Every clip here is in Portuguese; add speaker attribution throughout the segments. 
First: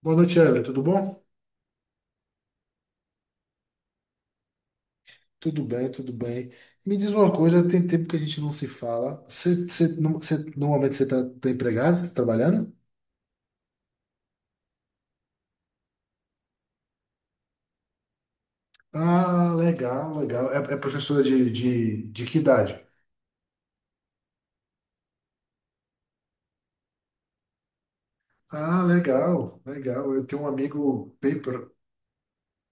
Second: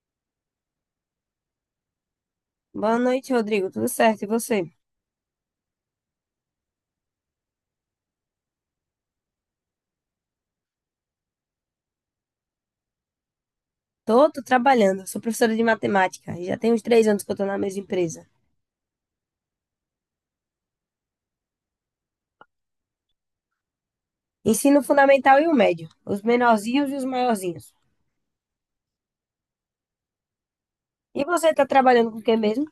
Speaker 1: Boa noite, Evelyn. Tudo bom?
Speaker 2: Boa noite, Rodrigo. Tudo certo? E você?
Speaker 1: Tudo bem, tudo bem. Me diz uma coisa, tem tempo que a gente não se fala. Você, você, no- você- Normalmente você está tá tá empregado, você tá trabalhando?
Speaker 2: Tô trabalhando. Sou professora de matemática. E já tem uns 3 anos que eu tô na mesma empresa.
Speaker 1: Ah, legal, legal. É, é professora de que idade?
Speaker 2: Ensino fundamental e o médio. Os menorzinhos e os maiorzinhos.
Speaker 1: Ah, legal, legal. Eu tenho um amigo
Speaker 2: E
Speaker 1: bem...
Speaker 2: você tá
Speaker 1: pro-
Speaker 2: trabalhando com o que mesmo?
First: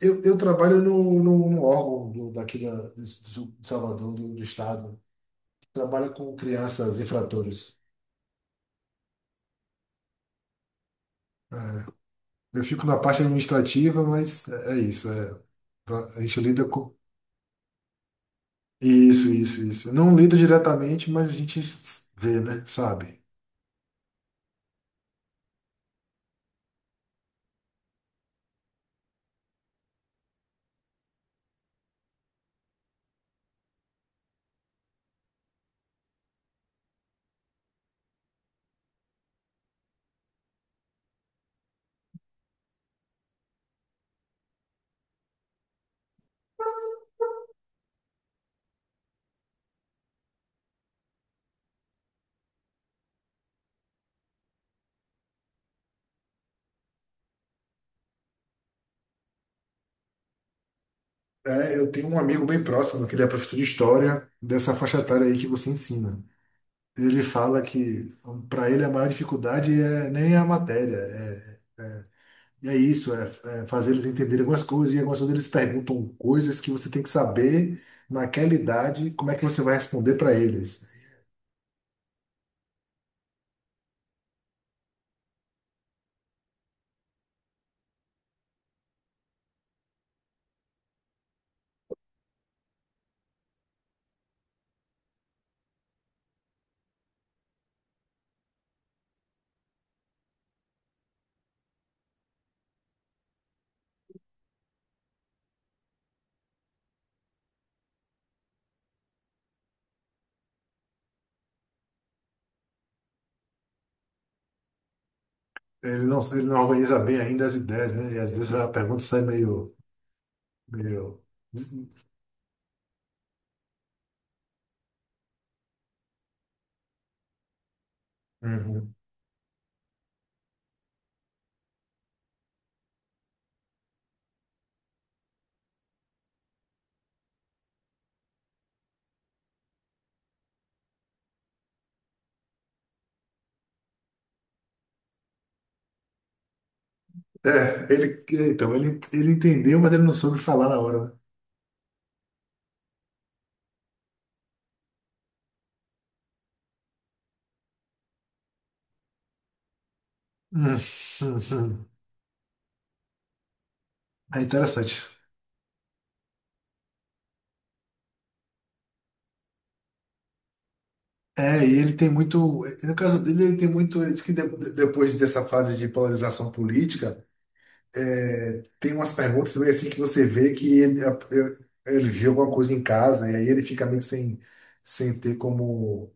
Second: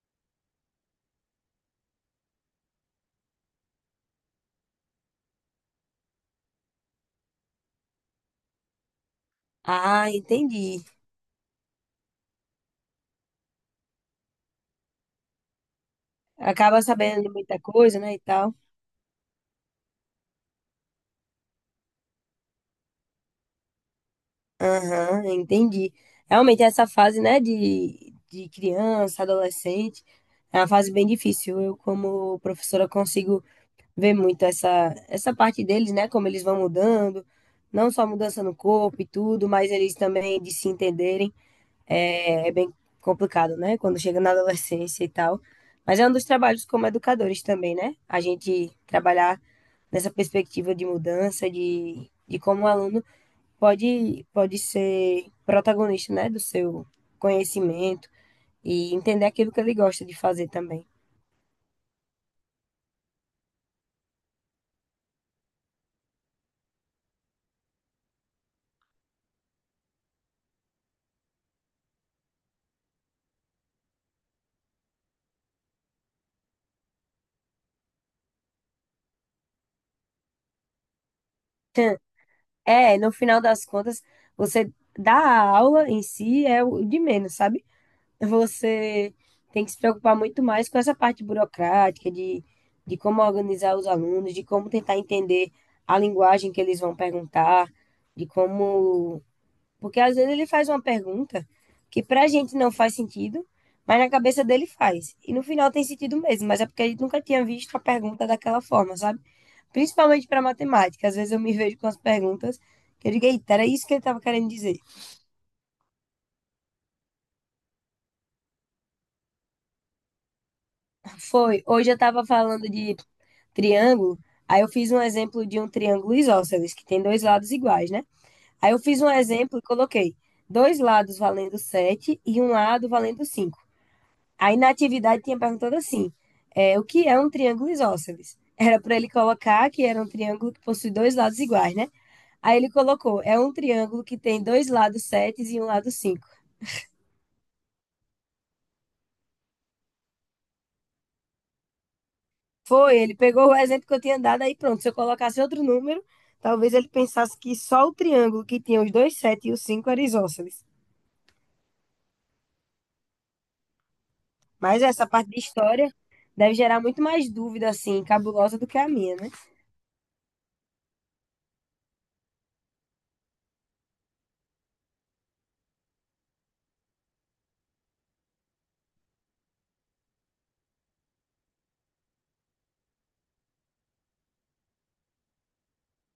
Speaker 1: Eu trabalho no órgão do, daqui da, de, Su- de Salvador, do estado. Trabalho com crianças infratores.
Speaker 2: Ah, entendi.
Speaker 1: É. Eu fico na parte administrativa, mas é isso. A gente lida
Speaker 2: Acaba
Speaker 1: com...
Speaker 2: sabendo de muita coisa, né, e tal.
Speaker 1: Isso, isso, isso. eu Não lido diretamente, mas a gente vê, né? Sabe?
Speaker 2: Aham, entendi. Realmente essa fase, né, de criança, adolescente, é uma fase bem difícil. Eu, como professora, consigo ver muito essa parte deles, né? Como eles vão mudando, não só mudança no corpo e tudo, mas eles também de se entenderem. É bem complicado, né? Quando chega na adolescência e tal. Mas é um dos trabalhos como educadores também, né? A gente trabalhar nessa perspectiva de mudança, de como o aluno pode ser protagonista, né? Do seu conhecimento e entender aquilo que ele gosta de fazer também.
Speaker 1: É, eu tenho um amigo bem próximo, que ele é professor de história, dessa faixa etária aí que você ensina. Ele fala que para ele a maior dificuldade é nem a matéria, é isso, é, é fazer eles entenderem algumas coisas, e algumas vezes eles perguntam coisas que você tem que saber naquela idade, como é que você vai responder para eles.
Speaker 2: É, no final das contas, você dá a aula em si é o de menos, sabe? Você tem que se preocupar muito mais com essa parte burocrática, de como organizar os alunos, de como tentar entender a linguagem que eles vão perguntar, de como. Porque às vezes ele faz uma pergunta que pra gente não faz sentido, mas na cabeça dele faz. E no final tem sentido mesmo, mas é porque a gente nunca tinha visto a pergunta daquela forma, sabe? Principalmente para matemática. Às vezes eu me vejo com as perguntas que eu digo, eita, era isso que ele estava querendo dizer.
Speaker 1: Ele não organiza bem ainda as ideias, né? E às vezes a pergunta sai meio,
Speaker 2: Foi, hoje eu estava falando de triângulo, aí eu fiz um exemplo de um triângulo isósceles, que tem dois lados iguais, né? Aí eu
Speaker 1: Uhum.
Speaker 2: fiz um exemplo e coloquei dois lados valendo 7 e um lado valendo 5. Aí na atividade tinha perguntado assim, o que é um triângulo isósceles? Era para ele colocar que era um triângulo que possui dois lados iguais, né? Aí ele colocou, é um triângulo que tem dois lados 7 e um lado 5.
Speaker 1: É, ele, ele entendeu, mas ele não soube falar na hora, né?
Speaker 2: Foi, ele pegou o exemplo que eu tinha dado, aí pronto. Se eu colocasse outro número, talvez ele pensasse que só o triângulo que tinha os dois sete e os cinco era isósceles.
Speaker 1: Hum, hum. É
Speaker 2: Mas
Speaker 1: interessante.
Speaker 2: essa parte de história deve gerar muito mais dúvida, assim, cabulosa do que a minha, né?
Speaker 1: É, e ele tem muito. No caso dele, ele tem muito. Ele diz que depois dessa fase de polarização política, tem umas perguntas meio assim que você vê que ele viu alguma coisa em casa, e aí ele fica meio que sem ter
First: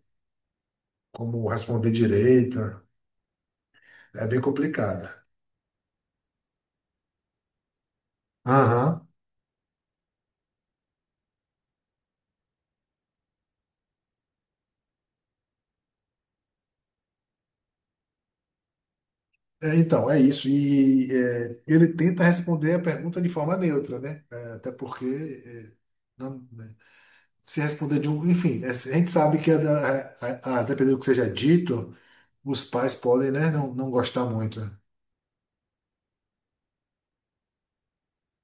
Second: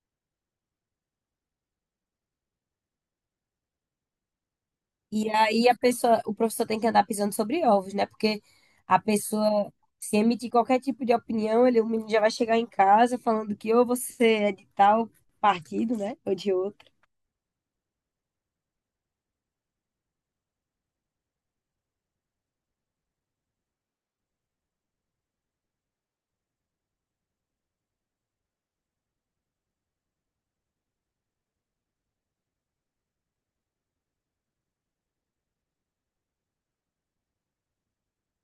Speaker 1: como responder direito. É bem complicado.
Speaker 2: E aí a pessoa, o professor tem que andar pisando sobre ovos, né? Porque a
Speaker 1: Aham.
Speaker 2: pessoa, se emitir qualquer tipo de opinião, ele, o menino já vai chegar em casa falando que ou você é de tal partido, né? Ou de outro.
Speaker 1: É isso. Ele tenta responder a pergunta de forma neutra, né? Até porque é, não- né? se responder de um. Enfim, a gente sabe que, a, da- a- dependendo do que seja dito, os pais podem, né, não gostar muito.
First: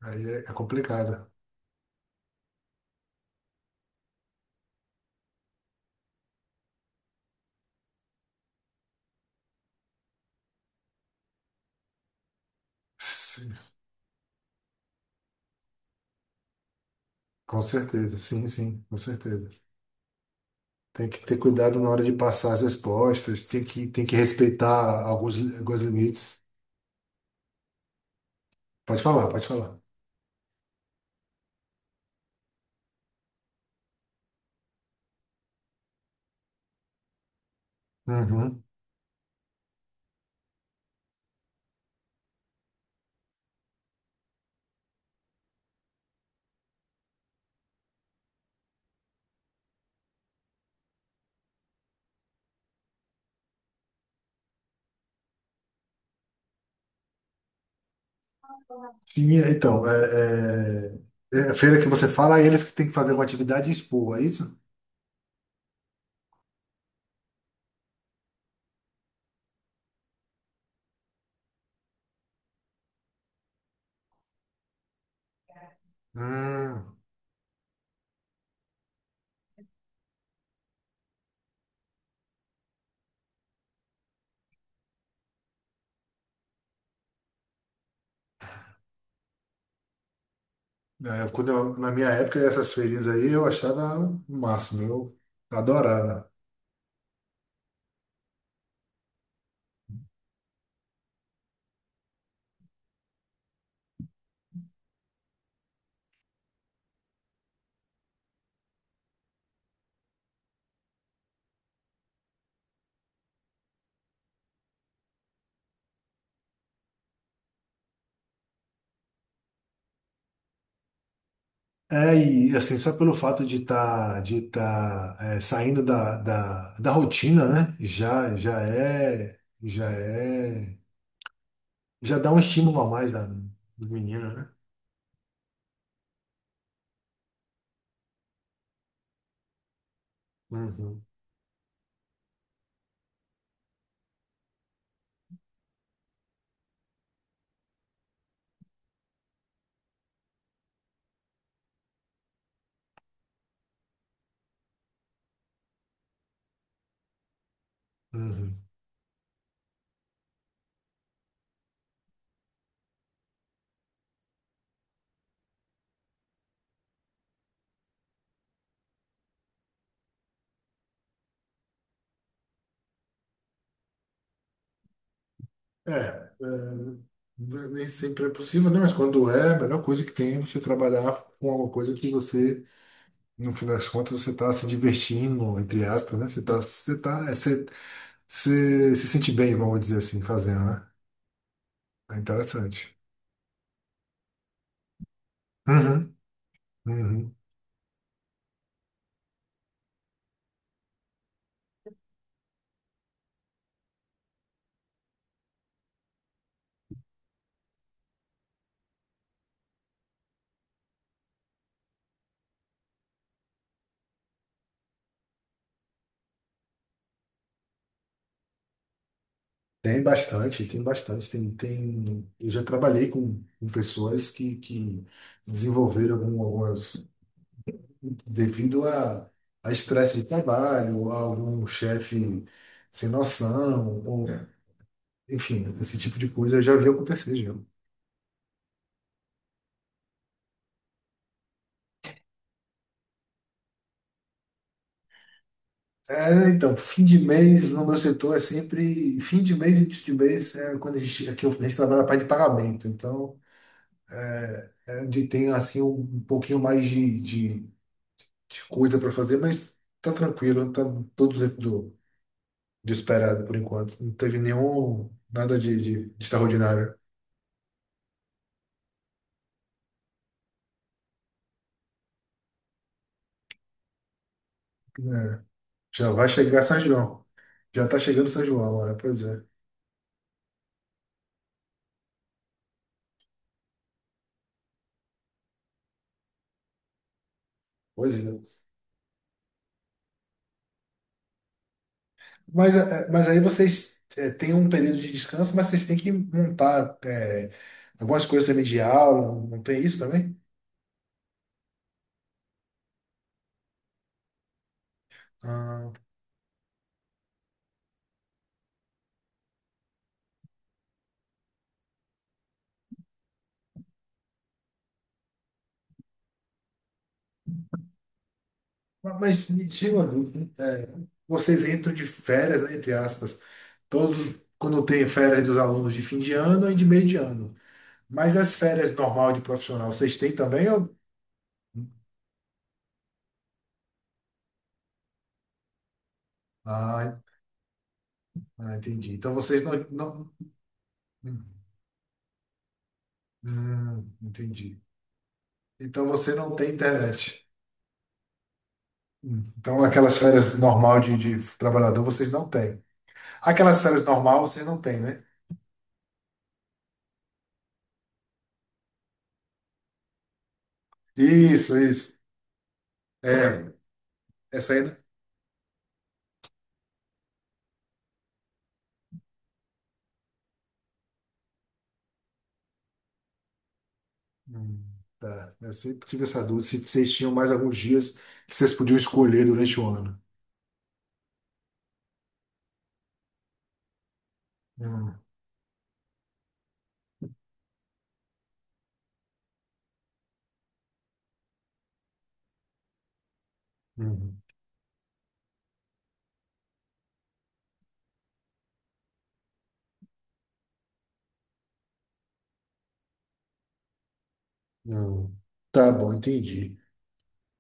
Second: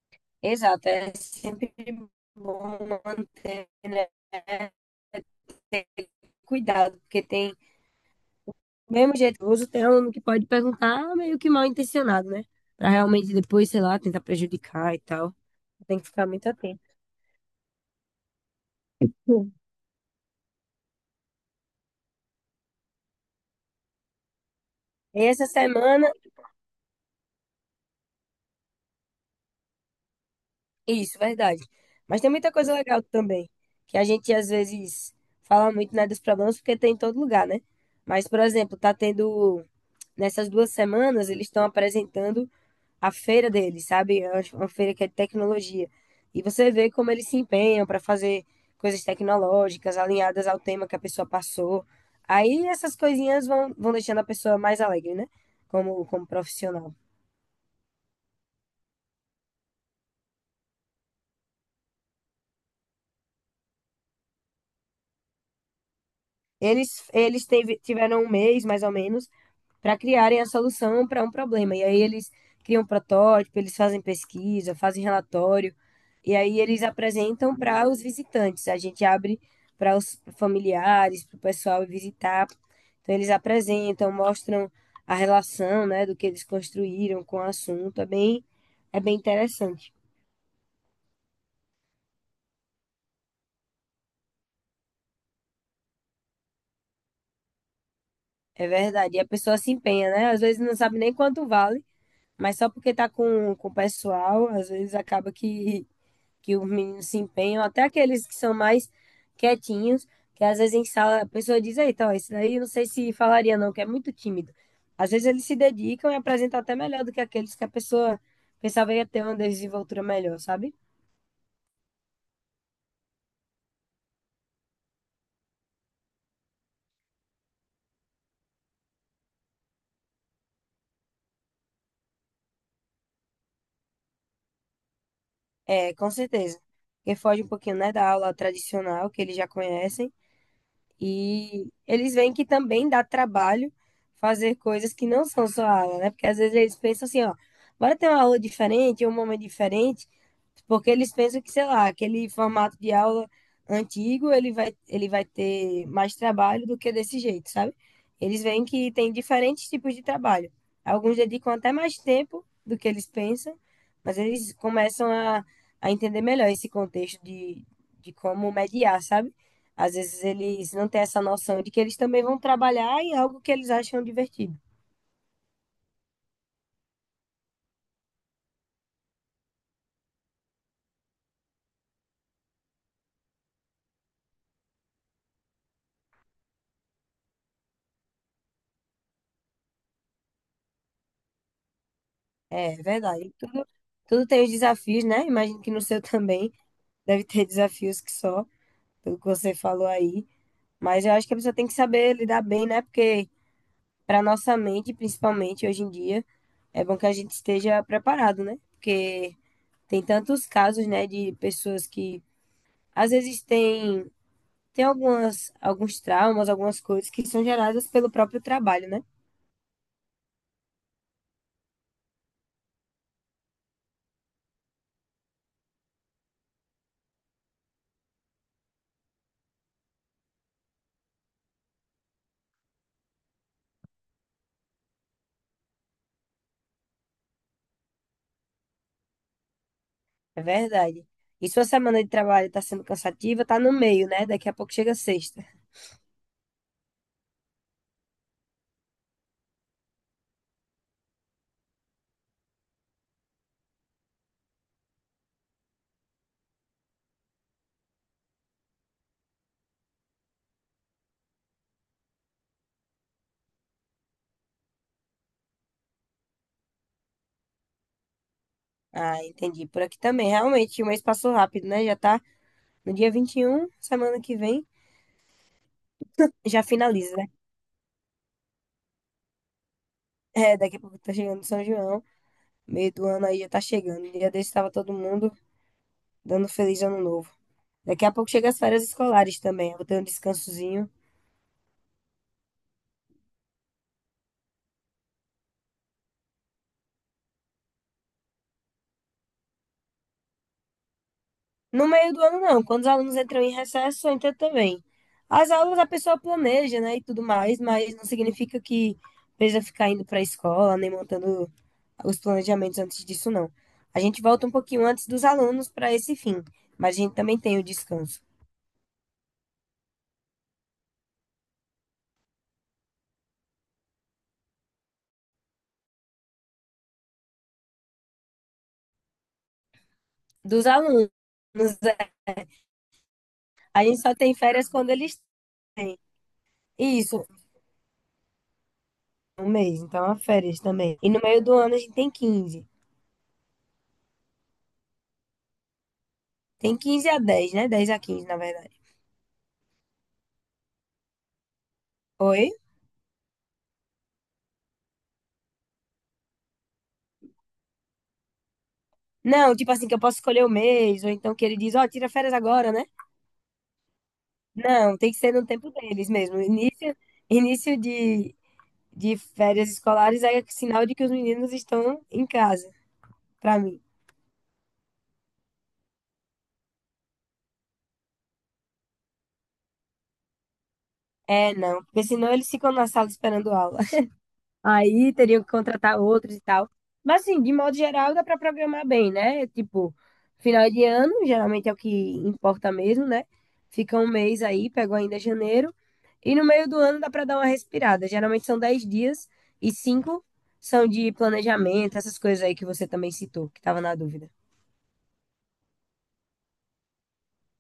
Speaker 1: É
Speaker 2: Exato, é
Speaker 1: complicado.
Speaker 2: sempre bom manter, né? Cuidado, porque tem, do mesmo jeito que eu uso, tem aluno que pode perguntar meio que mal intencionado, né? Pra realmente
Speaker 1: Sim,
Speaker 2: depois, sei lá, tentar prejudicar e tal. Tem que ficar muito atento.
Speaker 1: com certeza, sim, sim, com certeza.
Speaker 2: Sim.
Speaker 1: Tem que ter cuidado na hora de passar as respostas, tem que respeitar
Speaker 2: E essa
Speaker 1: alguns
Speaker 2: semana,
Speaker 1: limites. Pode falar, pode falar.
Speaker 2: isso, verdade. Mas tem muita coisa legal também, que a gente às vezes fala muito, né, dos problemas, porque tem em todo lugar, né? Mas, por
Speaker 1: Uhum.
Speaker 2: exemplo, tá tendo, nessas 2 semanas, eles estão apresentando a feira deles, sabe? É uma feira que é de tecnologia. E você vê como eles se empenham para fazer coisas tecnológicas alinhadas ao tema que a pessoa passou. Aí essas coisinhas vão deixando a pessoa mais alegre, né? Como profissional.
Speaker 1: Sim, então, é, é a feira que você fala, é eles que têm que fazer uma atividade e expor, é isso?
Speaker 2: Eles tiveram um mês, mais ou menos, para criarem a solução para um problema. E aí eles criam um protótipo, eles fazem pesquisa, fazem relatório, e aí eles
Speaker 1: Hum.
Speaker 2: apresentam para os visitantes. A gente abre para os familiares, para o pessoal ir visitar. Então eles apresentam, mostram a relação, né, do que eles construíram com o assunto. É bem interessante.
Speaker 1: Na minha época, essas feirinhas aí eu achava o máximo, eu adorava.
Speaker 2: É verdade. E a pessoa se empenha, né? Às vezes não sabe nem quanto vale. Mas só porque tá com, o pessoal, às vezes acaba que os meninos se empenham, até aqueles que são mais quietinhos, que às vezes em sala a pessoa diz, eita, ó, esse daí eu não sei se falaria não, que é muito tímido. Às vezes eles se dedicam e apresentam até melhor do que aqueles que a pessoa pensava ia ter uma desenvoltura melhor, sabe?
Speaker 1: É, e assim, só pelo fato de tá, é, saindo da rotina, né? Já dá um estímulo a mais do menino, né?
Speaker 2: É, com certeza. Porque foge um pouquinho, né, da aula tradicional que eles já conhecem.
Speaker 1: Uhum,
Speaker 2: E eles veem que também dá trabalho fazer coisas que não são só aula, né? Porque às vezes eles pensam assim, ó, bora ter uma aula diferente, um momento diferente, porque eles pensam que, sei lá, aquele formato de aula antigo, ele vai ter mais trabalho do que desse jeito, sabe? Eles
Speaker 1: uhum.
Speaker 2: veem que tem diferentes tipos de trabalho. Alguns dedicam até mais tempo do que eles pensam, mas eles começam a entender melhor esse contexto de como mediar, sabe? Às vezes eles não têm essa noção de que eles também vão trabalhar em algo que eles acham divertido.
Speaker 1: Nem sempre é possível, né? Mas quando é, a melhor coisa que tem é você trabalhar com alguma coisa que você, no fim das contas, você está se divertindo, entre aspas, né? Você está, você tá, é, você, você se sente bem, vamos dizer assim, fazendo, né? É
Speaker 2: É
Speaker 1: interessante.
Speaker 2: verdade. Tudo tem os desafios, né? Imagino que no seu
Speaker 1: Uhum,
Speaker 2: também deve
Speaker 1: uhum.
Speaker 2: ter desafios que só, pelo que você falou aí. Mas eu acho que a pessoa tem que saber lidar bem, né? Porque para nossa mente, principalmente hoje em dia, é bom que a gente esteja preparado, né? Porque tem tantos casos, né, de pessoas que às vezes têm algumas, alguns traumas, algumas coisas que são geradas pelo próprio trabalho, né?
Speaker 1: Tem bastante, tem bastante. Tem, tem... Eu já trabalhei com pessoas que desenvolveram algumas devido a estresse de trabalho, a algum chefe sem noção, ou, É, enfim, esse tipo de coisa eu já vi acontecer, já.
Speaker 2: É verdade. E sua semana de trabalho está sendo cansativa, tá no meio, né? Daqui a pouco chega sexta.
Speaker 1: Fim de mês no meu setor é sempre fim de mês e início de mês é quando a gente, aqui a gente trabalha na parte de pagamento, então é onde tem assim um pouquinho mais de coisa para fazer, mas tá tranquilo, tá tudo dentro do esperado por enquanto. Não teve nenhum nada de extraordinário.
Speaker 2: Ah, entendi. Por aqui também. Realmente, o mês passou rápido, né? Já tá no dia 21 semana que vem,
Speaker 1: É. Já vai chegar
Speaker 2: já
Speaker 1: São
Speaker 2: finaliza,
Speaker 1: João.
Speaker 2: né?
Speaker 1: Já está chegando São João, é, pois é.
Speaker 2: É, daqui a pouco tá chegando São João. Meio do ano aí já tá chegando. Dia desse tava todo mundo dando feliz ano novo. Daqui a
Speaker 1: Pois
Speaker 2: pouco chega
Speaker 1: é.
Speaker 2: as férias escolares também. Eu vou ter um descansozinho.
Speaker 1: Mas aí vocês é, têm um período de descanso, mas vocês têm que montar é, algumas coisas também de aula, não tem isso também?
Speaker 2: No meio do ano, não. Quando os alunos entram em recesso, entra também. As aulas a
Speaker 1: Ah,
Speaker 2: pessoa planeja, né, e tudo mais, mas não significa que precisa ficar indo para a escola, nem montando os planejamentos antes disso, não. A gente volta um pouquinho antes dos alunos para esse fim, mas a gente também tem o descanso
Speaker 1: mas me tira uma dúvida. Vocês entram de férias, né, entre aspas, todos quando tem férias dos alunos de fim de ano e de meio de ano. Mas as férias normal de profissional, vocês têm
Speaker 2: dos
Speaker 1: também? Ou...
Speaker 2: alunos. é, A gente só tem férias quando eles têm.
Speaker 1: Ah,
Speaker 2: Isso,
Speaker 1: ah, entendi. Então
Speaker 2: um
Speaker 1: vocês
Speaker 2: mês, então há
Speaker 1: não...
Speaker 2: férias também. E no meio
Speaker 1: Hum,
Speaker 2: do ano a gente tem 15.
Speaker 1: entendi. Então você não tem
Speaker 2: Tem 15 a
Speaker 1: internet.
Speaker 2: 10, né? 10 a 15, na verdade.
Speaker 1: Então aquelas férias normal de trabalhador vocês não
Speaker 2: Oi?
Speaker 1: têm. Aquelas férias normal vocês não têm, né?
Speaker 2: Não, tipo assim, que eu posso escolher o mês, ou então que ele diz,
Speaker 1: Isso,
Speaker 2: ó, tira
Speaker 1: isso.
Speaker 2: férias agora, né?
Speaker 1: É, essa aí. Né?
Speaker 2: Não, tem que ser no tempo deles mesmo. Início de férias escolares é sinal de que os meninos estão em casa, pra mim.
Speaker 1: Hum, tá. Eu sempre tive essa dúvida se vocês tinham mais alguns dias que vocês podiam escolher durante o ano.
Speaker 2: É, não, porque senão eles ficam na sala esperando aula. Aí
Speaker 1: Hum,
Speaker 2: teriam que contratar outros e tal. Mas assim, de modo geral, dá para programar bem, né? Tipo, final de ano, geralmente é o que importa mesmo, né? Fica um
Speaker 1: hum,
Speaker 2: mês aí, pego ainda janeiro. E no meio do ano dá para dar uma respirada. Geralmente são 10 dias e cinco são de planejamento, essas coisas aí que você também citou, que estava na dúvida.
Speaker 1: hum. Tá bom, entendi.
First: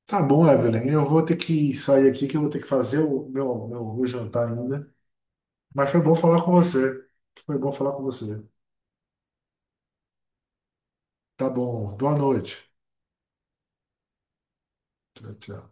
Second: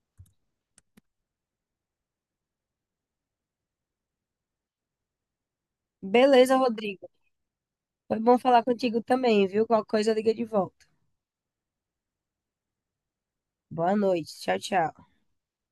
Speaker 1: Tá bom, Evelyn. Eu vou ter que sair aqui que eu vou ter que fazer o meu jantar ainda. Mas foi bom falar com
Speaker 2: Beleza,
Speaker 1: você.
Speaker 2: Rodrigo.
Speaker 1: Foi bom falar com
Speaker 2: Foi bom
Speaker 1: você.
Speaker 2: falar contigo também, viu? Qualquer coisa liga de volta.
Speaker 1: Tá bom. Boa noite.
Speaker 2: Boa noite. Tchau, tchau.
Speaker 1: Tchau, tchau.